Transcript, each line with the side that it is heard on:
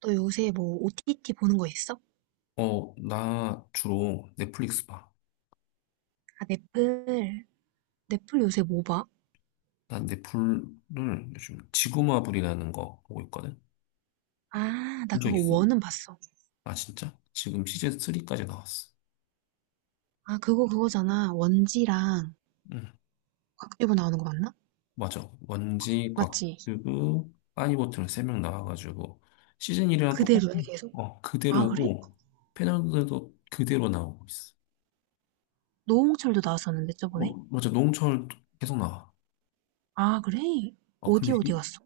right: 너 요새 뭐 OTT 보는 거 있어?
left: 어, 나 주로 넷플릭스 봐.
right: 아, 넷플. 넷플 요새 뭐 봐?
left: 난 넷플을 요즘 지구마블이라는 거 보고 있거든?
right: 아,
left: 본
right: 나
left: 적
right: 그거
left: 있어?
right: 원은 봤어.
left: 아, 진짜? 지금 시즌 3까지 나왔어.
right: 아, 그거 그거잖아. 원지랑
left: 응,
right: 곽튜브 나오는 거 맞나?
left: 맞아. 원지,
right: 맞지?
left: 곽튜브, 빠니보틀 세 명 나와가지고 시즌 1이랑
right: 그대로야,
left: 똑같은,
right: 계속?
left: 어,
right: 아, 그래?
left: 그대로고 패널들도 그대로 나오고 있어.
right: 노홍철도 나왔었는데,
left: 어,
right: 저번에?
left: 맞아. 농철 계속 나와.
right: 아, 그래?
left: 어,
right: 어디
left: 근데
right: 어디 갔어?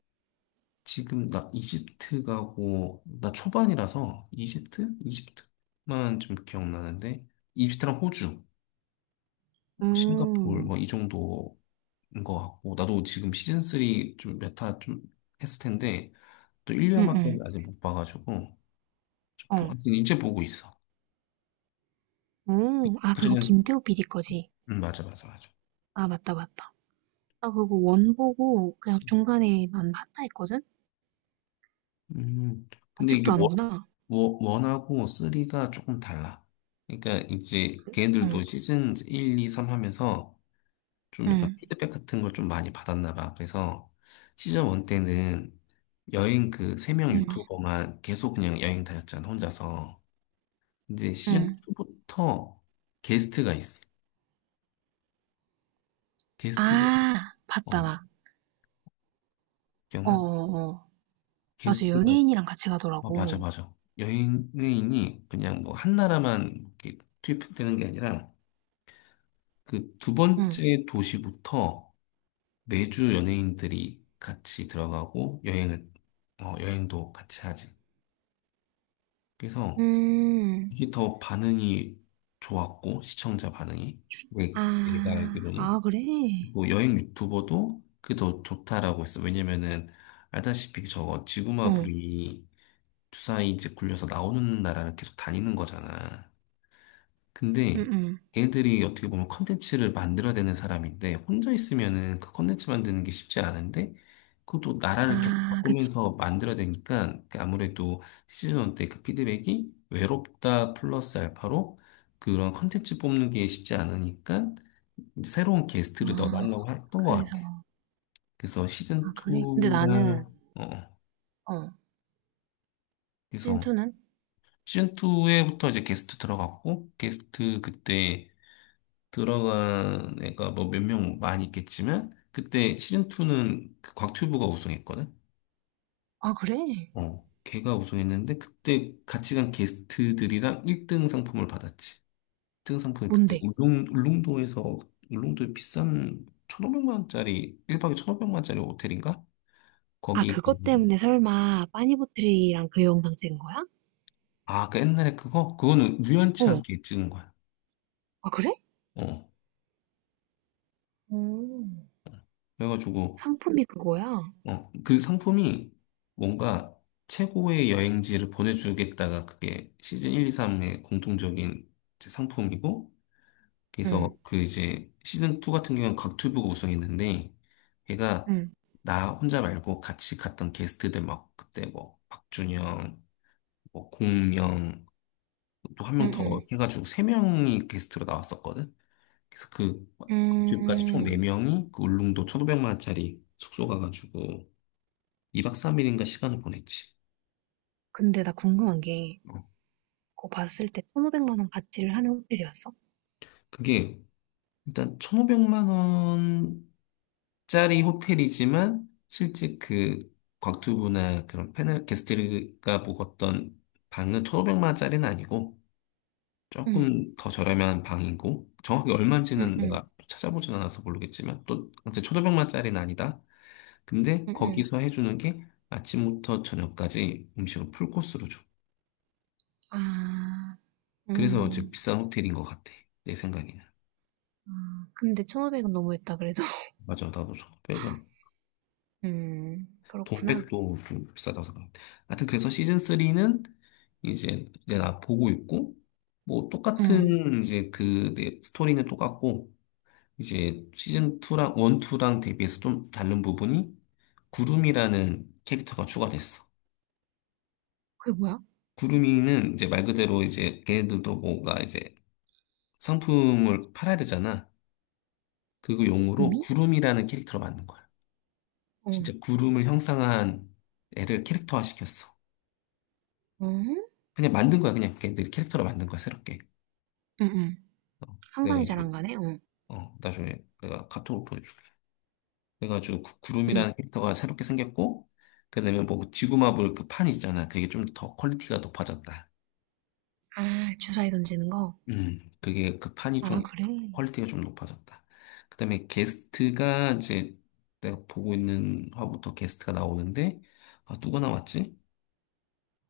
left: 지금 나 이집트 가고 나 초반이라서 이집트? 이집트만 좀 기억나는데 이집트랑 호주, 싱가포르
right: 음,
left: 뭐 이 정도인 것 같고 나도 지금 시즌 3 좀 메타 좀 했을 텐데 또 1류
right: 응,
left: 아밖에
right: 응,
left: 아직 못 봐가지고
right: 어.
left: 하여튼 이제 보고 있어.
right: 오, 아, 그거
left: 그전엔
right: 김태호 PD 거지?
left: 맞아 맞아 맞아.
right: 아, 맞다, 맞다. 나 그거 원 보고 그냥 중간에 난 하차 했거든?
left: 근데 이게
right: 아직도 하는구나.
left: 원- 원하고 3가 조금 달라. 그러니까 이제
right: 응,
left: 걔네들도 시즌 1, 2, 3 하면서 좀 약간
right: 응,
left: 피드백 같은 걸 좀 많이 받았나 봐. 그래서 시즌 1 때는 여행 그 세 명
right: 응,
left: 유튜버만 계속 그냥 여행 다녔잖아, 혼자서. 이제 시즌
right: 응.
left: 2부터 게스트가 있어. 게스트가,
right: 아. 봤다,
left: 어,
right: 나.
left: 기억나?
right: 어어어. 맞아,
left: 게스트가,
right: 연예인이랑 같이
left: 어, 맞아,
right: 가더라고.
left: 맞아. 여행인이 그냥 뭐 한 나라만 이렇게 투입되는 게 아니라 그 두
right: 응.
left: 번째 도시부터 매주 연예인들이 같이 들어가고 여행도 같이 하지. 그래서
right: 음,
left: 이게 더 반응이 좋았고, 시청자 반응이. 왜, 내가
right: 아,
left: 알기로는.
right: 아, 그래?
left: 그리고 여행 유튜버도 그게 더 좋다라고 했어. 왜냐면은, 알다시피 저거
right: 응.
left: 지구마블이 주사위 이제 굴려서 나오는 나라를 계속 다니는 거잖아. 근데
right: 응응.
left: 걔들이 어떻게 보면 컨텐츠를 만들어야 되는 사람인데 혼자 있으면은 그 컨텐츠 만드는 게 쉽지 않은데 그것도 나라를 계속
right: 아, 그치.
left: 바꾸면서 만들어야 되니까 아무래도 시즌 1 때 그 피드백이 외롭다 플러스 알파로 그런 컨텐츠 뽑는 게 쉽지 않으니까 이제 새로운 게스트를
right: 아,
left: 넣어달라고 했던 것
right: 그래서.
left: 같아. 그래서 시즌
right: 아, 그래? 근데 나는,
left: 2나 어
right: 어,
left: 그래서
right: 신2는?
left: 시즌 2에부터 이제 게스트 들어갔고 게스트 그때 들어간 애가 뭐 몇 명 많이 있겠지만 그때 시즌 2는 그 곽튜브가 우승했거든.
right: 아, 그래?
left: 어. 걔가 우승했는데 그때 같이 간 게스트들이랑 1등 상품을 받았지. 1등 상품이 그때
right: 뭔데?
left: 울릉도에 비싼 1,500만 원짜리 일박에 1,500만 원짜리 호텔인가?
right: 아,
left: 거기 간-
right: 그것 때문에 설마 빠니보틀이랑 그 영상 찍은 거야?
left: 아, 그 옛날에 그거는 우연치
right: 어,
left: 않게 찍은 거야.
right: 아, 그래?
left: 어.
right: 오,
left: 그래가지고
right: 상품이 그거야?
left: 그 상품이 뭔가 최고의 여행지를 보내주겠다가 그게 시즌 1, 2, 3의 공통적인 이제 상품이고,
right: 응,
left: 그래서 그 이제 시즌 2 같은 경우는 곽튜브가 우승했는데, 걔가
right: 응,
left: 나 혼자 말고 같이 갔던 게스트들 막 그때 뭐 박준영, 뭐 공명, 또 한 명
right: 응,
left: 더
right: 응.
left: 해가지고 세명이 게스트로 나왔었거든. 그래서 그 곽튜브까지 총
right: 음,
left: 네명이그 울릉도 1,500만 원짜리 숙소 가가지고 2박 3일인가 시간을 보냈지.
right: 근데 나 궁금한 게,
left: 어,
right: 그거 봤을 때 1,500만 원 가치를 하는 호텔이었어.
left: 그게 일단 1,500만 원짜리 호텔이지만 실제 그 곽튜브나 그런 패널 게스트가 묵었던 방은 1,500만 원짜리는 아니고
right: 응,
left: 조금 더 저렴한 방이고 정확히
right: 응,
left: 얼마인지는
right: 응,
left: 내가 찾아보진 않아서 모르겠지만 또 이제 1,500만 원짜리는 아니다. 근데
right: 응, 응.
left: 거기서 해주는 게 아침부터 저녁까지 음식을 풀코스로 줘.
right: 아,
left: 그래서 이제
right: 음,
left: 비싼 호텔인 것 같아. 내 생각에는.
right: 아, 근데 1,500은 너무했다, 그래도.
left: 맞아, 나도 1,500은
right: 그렇구나.
left: 돈백도 좀 비싸다고 생각합니다. 하여튼 그래서 시즌 3는 이제 내가 보고 있고 뭐
right: 응.
left: 똑같은 이제 그 스토리는 똑같고 이제 시즌 2랑 1, 2랑 대비해서 좀 다른 부분이 구름이라는 캐릭터가 추가됐어.
right: 그게 뭐야?
left: 구름이는 이제 말 그대로 이제 걔네들도 뭔가 이제 상품을 팔아야 되잖아. 그거 용으로
right: 의미?
left: 구름이라는 캐릭터로 만든 거야.
right: 응,
left: 진짜 구름을 형상한 애를 캐릭터화 시켰어.
right: 응?
left: 그냥 만든 거야. 그냥 걔들 캐릭터를 만든 거야, 새롭게.
right: 응, 응.
left: 어,
right: 상상이 잘
left: 그래가지고,
right: 안 가네. 응.
left: 나중에 내가 카톡으로 보내줄게. 그래가지고
right: 응.
left: 구름이라는 캐릭터가 새롭게 생겼고, 그다음에 뭐 그 지구마블 그 판 있잖아. 그게 좀 더 퀄리티가 높아졌다.
right: 아, 주사위 던지는 거.
left: 그게 그 판이
right: 아,
left: 좀
right: 그래.
left: 퀄리티가 좀 높아졌다. 그다음에 게스트가 이제 내가 보고 있는 화부터 게스트가 나오는데, 아, 누가 나왔지?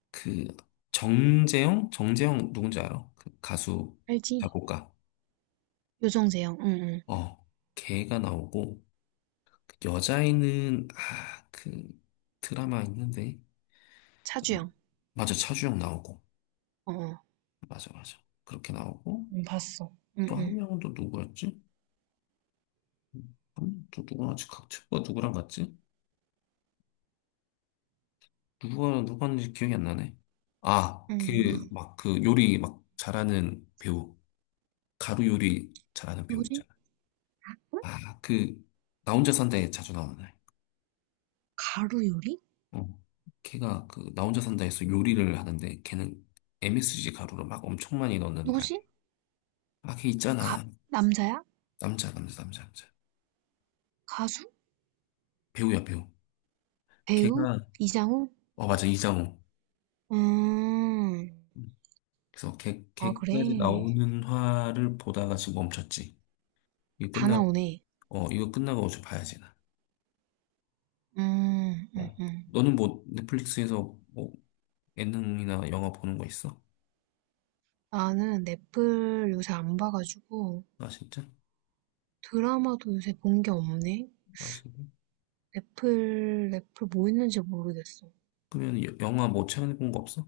left: 그 정재영? 정재영 누군지 알아? 그 가수
right: 알지?
left: 작곡가.
right: 요정재영, 응, 응.
left: 어, 걔가 나오고. 여자애는 아, 그 드라마 있는데
right: 차주영,
left: 맞아 차주영 나오고
right: 어, 어.
left: 맞아 맞아 그렇게 나오고
right: 응, 봤어. 응,
left: 또 한
right: 응.
left: 명은 또 누구였지? 또 누구랑 같이 각 친구가 누구랑 같지? 누가 누구였는지 기억이 안 나네. 아 그
right: 응.
left: 막 그 요리 막 잘하는 배우 가루 요리 잘하는 배우
right: 누구지?
left: 있잖아.
right: 응?
left: 아 그 나 혼자 산다에 자주 나오는 애.
right: 가루 요리?
left: 어 걔가 그 나 혼자 산다에서 요리를 하는데 걔는 MSG 가루를 막 엄청 많이 넣는 아이.
right: 누구지?
left: 아, 걔
right: 가,
left: 있잖아.
right: 남자야?
left: 남자, 남자, 남자, 남자.
right: 가수?
left: 배우야, 배우.
right: 배우?
left: 걔가,
right: 이장우?
left: 어, 맞아, 이장우.
right: 음,
left: 그래서
right: 아,
left: 걔까지
right: 그래.
left: 나오는 화를 보다가 지금 멈췄지. 이거
right: 다
left: 끝나,
right: 나오네.
left: 이거 끝나고 어제 봐야지, 나.
right: 음, 음,
left: 어.
right: 음.
left: 너는 뭐, 넷플릭스에서 뭐, 예능이나 영화 보는 거 있어?
right: 나는 넷플 요새 안 봐가지고
left: 아, 진짜?
right: 드라마도 요새 본 게 없네.
left: 아, 진짜?
right: 넷플, 넷플 뭐 있는지 모르겠어.
left: 그러면 영화 뭐 최근에 본 거 없어?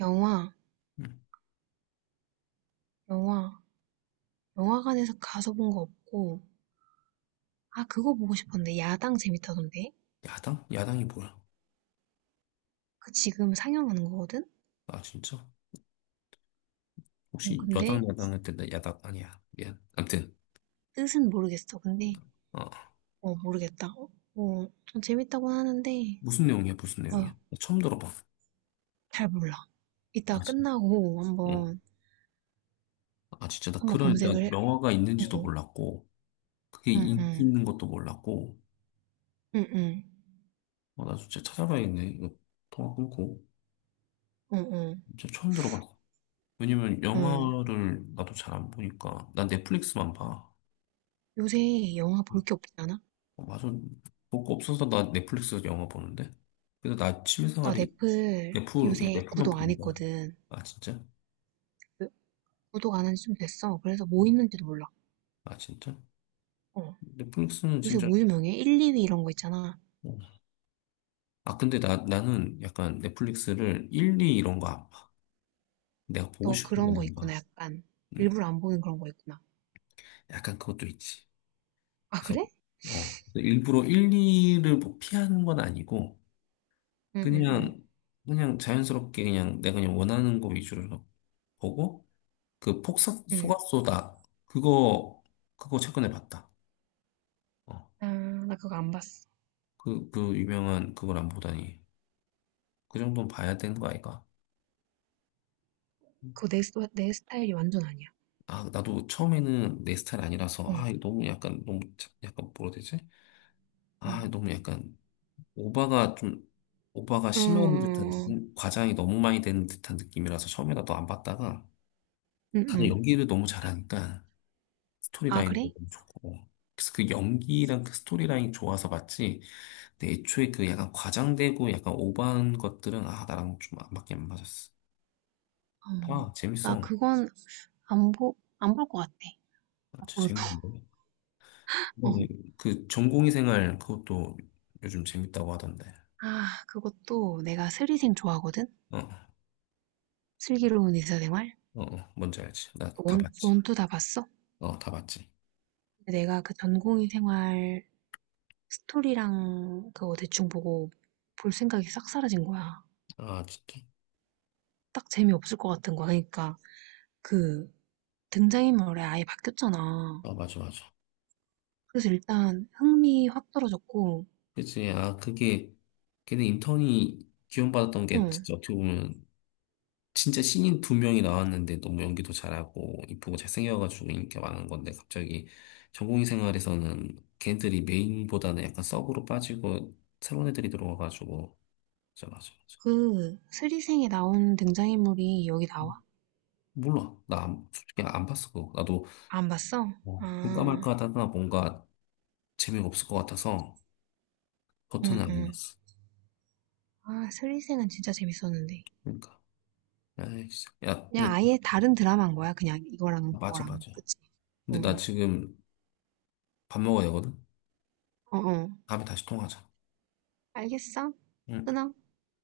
right: 영화,
left: 응.
right: 영화, 영화관에서 가서 본 거 없고. 아, 그거 보고 싶었는데. 야당 재밌다던데.
left: 야당? 야당이 뭐야?
right: 그 지금 상영하는 거거든?
left: 아, 진짜?
right: 어,
left: 혹시 여당,
right: 근데
left: 야당 할 때 나 야당 아니야. 미안. 아무튼,
right: 뜻은 모르겠어. 근데,
left: 어.
right: 어, 모르겠다. 어, 어, 좀 재밌다고 하는데,
left: 무슨 내용이야, 무슨 내용이야?
right: 아,
left: 나 처음 들어봐.
right: 잘 몰라.
left: 아,
right: 이따
left: 진짜?
right: 끝나고
left: 어.
right: 한번
left: 아, 진짜 나
right: 한번
left: 그런 일단
right: 검색을 해.
left: 영화가 있는지도
right: 어,
left: 몰랐고, 그게
right: 응,
left: 인기
right: 응,
left: 있는 것도 몰랐고,
right: 응, 응,
left: 어, 나 진짜 찾아봐야겠네. 이거 통화 끊고.
right: 응, 응,
left: 진짜 처음 들어봤어. 왜냐면
right: 응.
left: 영화를 나도 잘 안 보니까, 난 넷플릭스만 봐.
right: 요새 영화 볼 게 없지 않아?
left: 어, 맞아. 볼 거 없어서 나 넷플릭스 영화 보는데? 근데 나
right: 나
left: 취미생활이
right: 넷플
left: 그냥
right: 요새
left: 넷플만
right: 구독 안
left: 보는 거야.
right: 했거든.
left: 아, 진짜?
right: 그- 구독 안 한 지 좀 됐어. 그래서 뭐
left: 음.
right: 있는지도 몰라.
left: 아, 진짜?
right: 어,
left: 넷플릭스는
right: 요새
left: 진짜.
right: 뭐 유명해? 1, 2위 이런 거 있잖아.
left: 어. 아, 근데 나는 약간 넷플릭스를 1, 2 이런 거 안 봐. 내가 보고
right: 너
left: 싶은
right: 그런 거
left: 것만
right: 있구나,
left: 봐.
right: 약간.
left: 음,
right: 일부러 안 보는 그런 거 있구나.
left: 약간 그것도 있지.
right: 아,
left: 그래서,
right: 그래?
left: 일부러 1, 2를 뭐 피하는 건 아니고,
right: 응, 응, 응,
left: 그냥, 그냥 자연스럽게 그냥 내가 그냥 원하는 거 위주로 보고, 그 폭삭,
right: 응.
left: 소각소다. 그거, 그거 최근에 봤다. 어,
right: 아, 나 그거 안 봤어.
left: 그 유명한 그걸 안 보다니. 그 정도는 봐야 되는 거 아이가?
right: 그거 내, 내 스타일이 완전 아니야.
left: 아, 나도 처음에는 내 스타일 아니라서,
right: 응,
left: 아, 이거 너무 약간, 너무, 약간 뭐라 해야 되지?
right: 응,
left: 아, 너무 약간 오바가 좀 오바가 심한 듯한
right: 응, 응,
left: 느낌, 과장이 너무 많이 되는 듯한 느낌이라서 처음에 나도 안 봤다가
right: 응.
left: 다들
right: 응.
left: 연기를 너무 잘하니까
right: 아,
left: 스토리라인도
right: 그래?
left: 너무 좋고 그래서 그 연기랑 그 스토리라인이 좋아서 봤지 근데 애초에 그 약간 과장되고 약간 오버한 것들은 나랑 좀 안 맞았어 아
right: 음. 나
left: 재밌어
right: 그건 안 볼 것 같아.
left: 아, 진짜
right: 앞으로도.
left: 재밌는데
right: 어.
left: 그다음에 그 전공의 생활 그것도 요즘 재밌다고 하던데
right: 아, 그것도 내가 슬리생 좋아하거든?
left: 어어
right: 슬기로운 의사생활?
left: 어, 어, 뭔지 알지 나 다
right: 원,
left: 봤지
right: 원투 다 봤어?
left: 어 다 봤지
right: 근데 내가 그 전공의 생활 스토리랑 그거 대충 보고 볼 생각이 싹 사라진 거야.
left: 아 진짜
right: 딱 재미없을 것 같은 거야. 그러니까 그 등장인물이 아예 바뀌었잖아.
left: 아, 맞아, 맞아.
right: 그래서 일단 흥미 확 떨어졌고,
left: 그치. 아, 그게, 걔네 인턴이 기원받았던 게
right: 응.
left: 진짜 어떻게 보면, 진짜 신인 두 명이 나왔는데 너무 연기도 잘하고, 이쁘고 잘생겨가지고 인기가 많은 건데, 갑자기 전공의 생활에서는 걔네들이 메인보다는 약간 서브로 빠지고, 새로운 애들이 들어와가지고, 맞아, 맞아, 맞아.
right: 그 스리생에 나온 등장인물이 여기
left: 음,
right: 나와?
left: 몰라. 나 안- 솔직히 안 봤어, 그거. 나도
right: 안 봤어?
left: 뭐 볼까
right: 아,
left: 말까 하다가 뭔가 재미가 없을 것 같아서, 버튼을 안
right: 응응.
left: 눌렀어.
right: 아, 슬리생은 진짜 재밌었는데.
left: 그러니까. 아 진짜. 야,
right: 그냥
left: 근데,
right: 아예 다른 드라마인 거야. 그냥 이거랑
left: 맞아,
right: 그거랑.
left: 맞아.
right: 그치?
left: 근데 나
right: 응응.
left: 지금 밥 먹어야 되거든?
right: 어어.
left: 다음에 다시 통화하자.
right: 알겠어?
left: 응.
right: 끊어.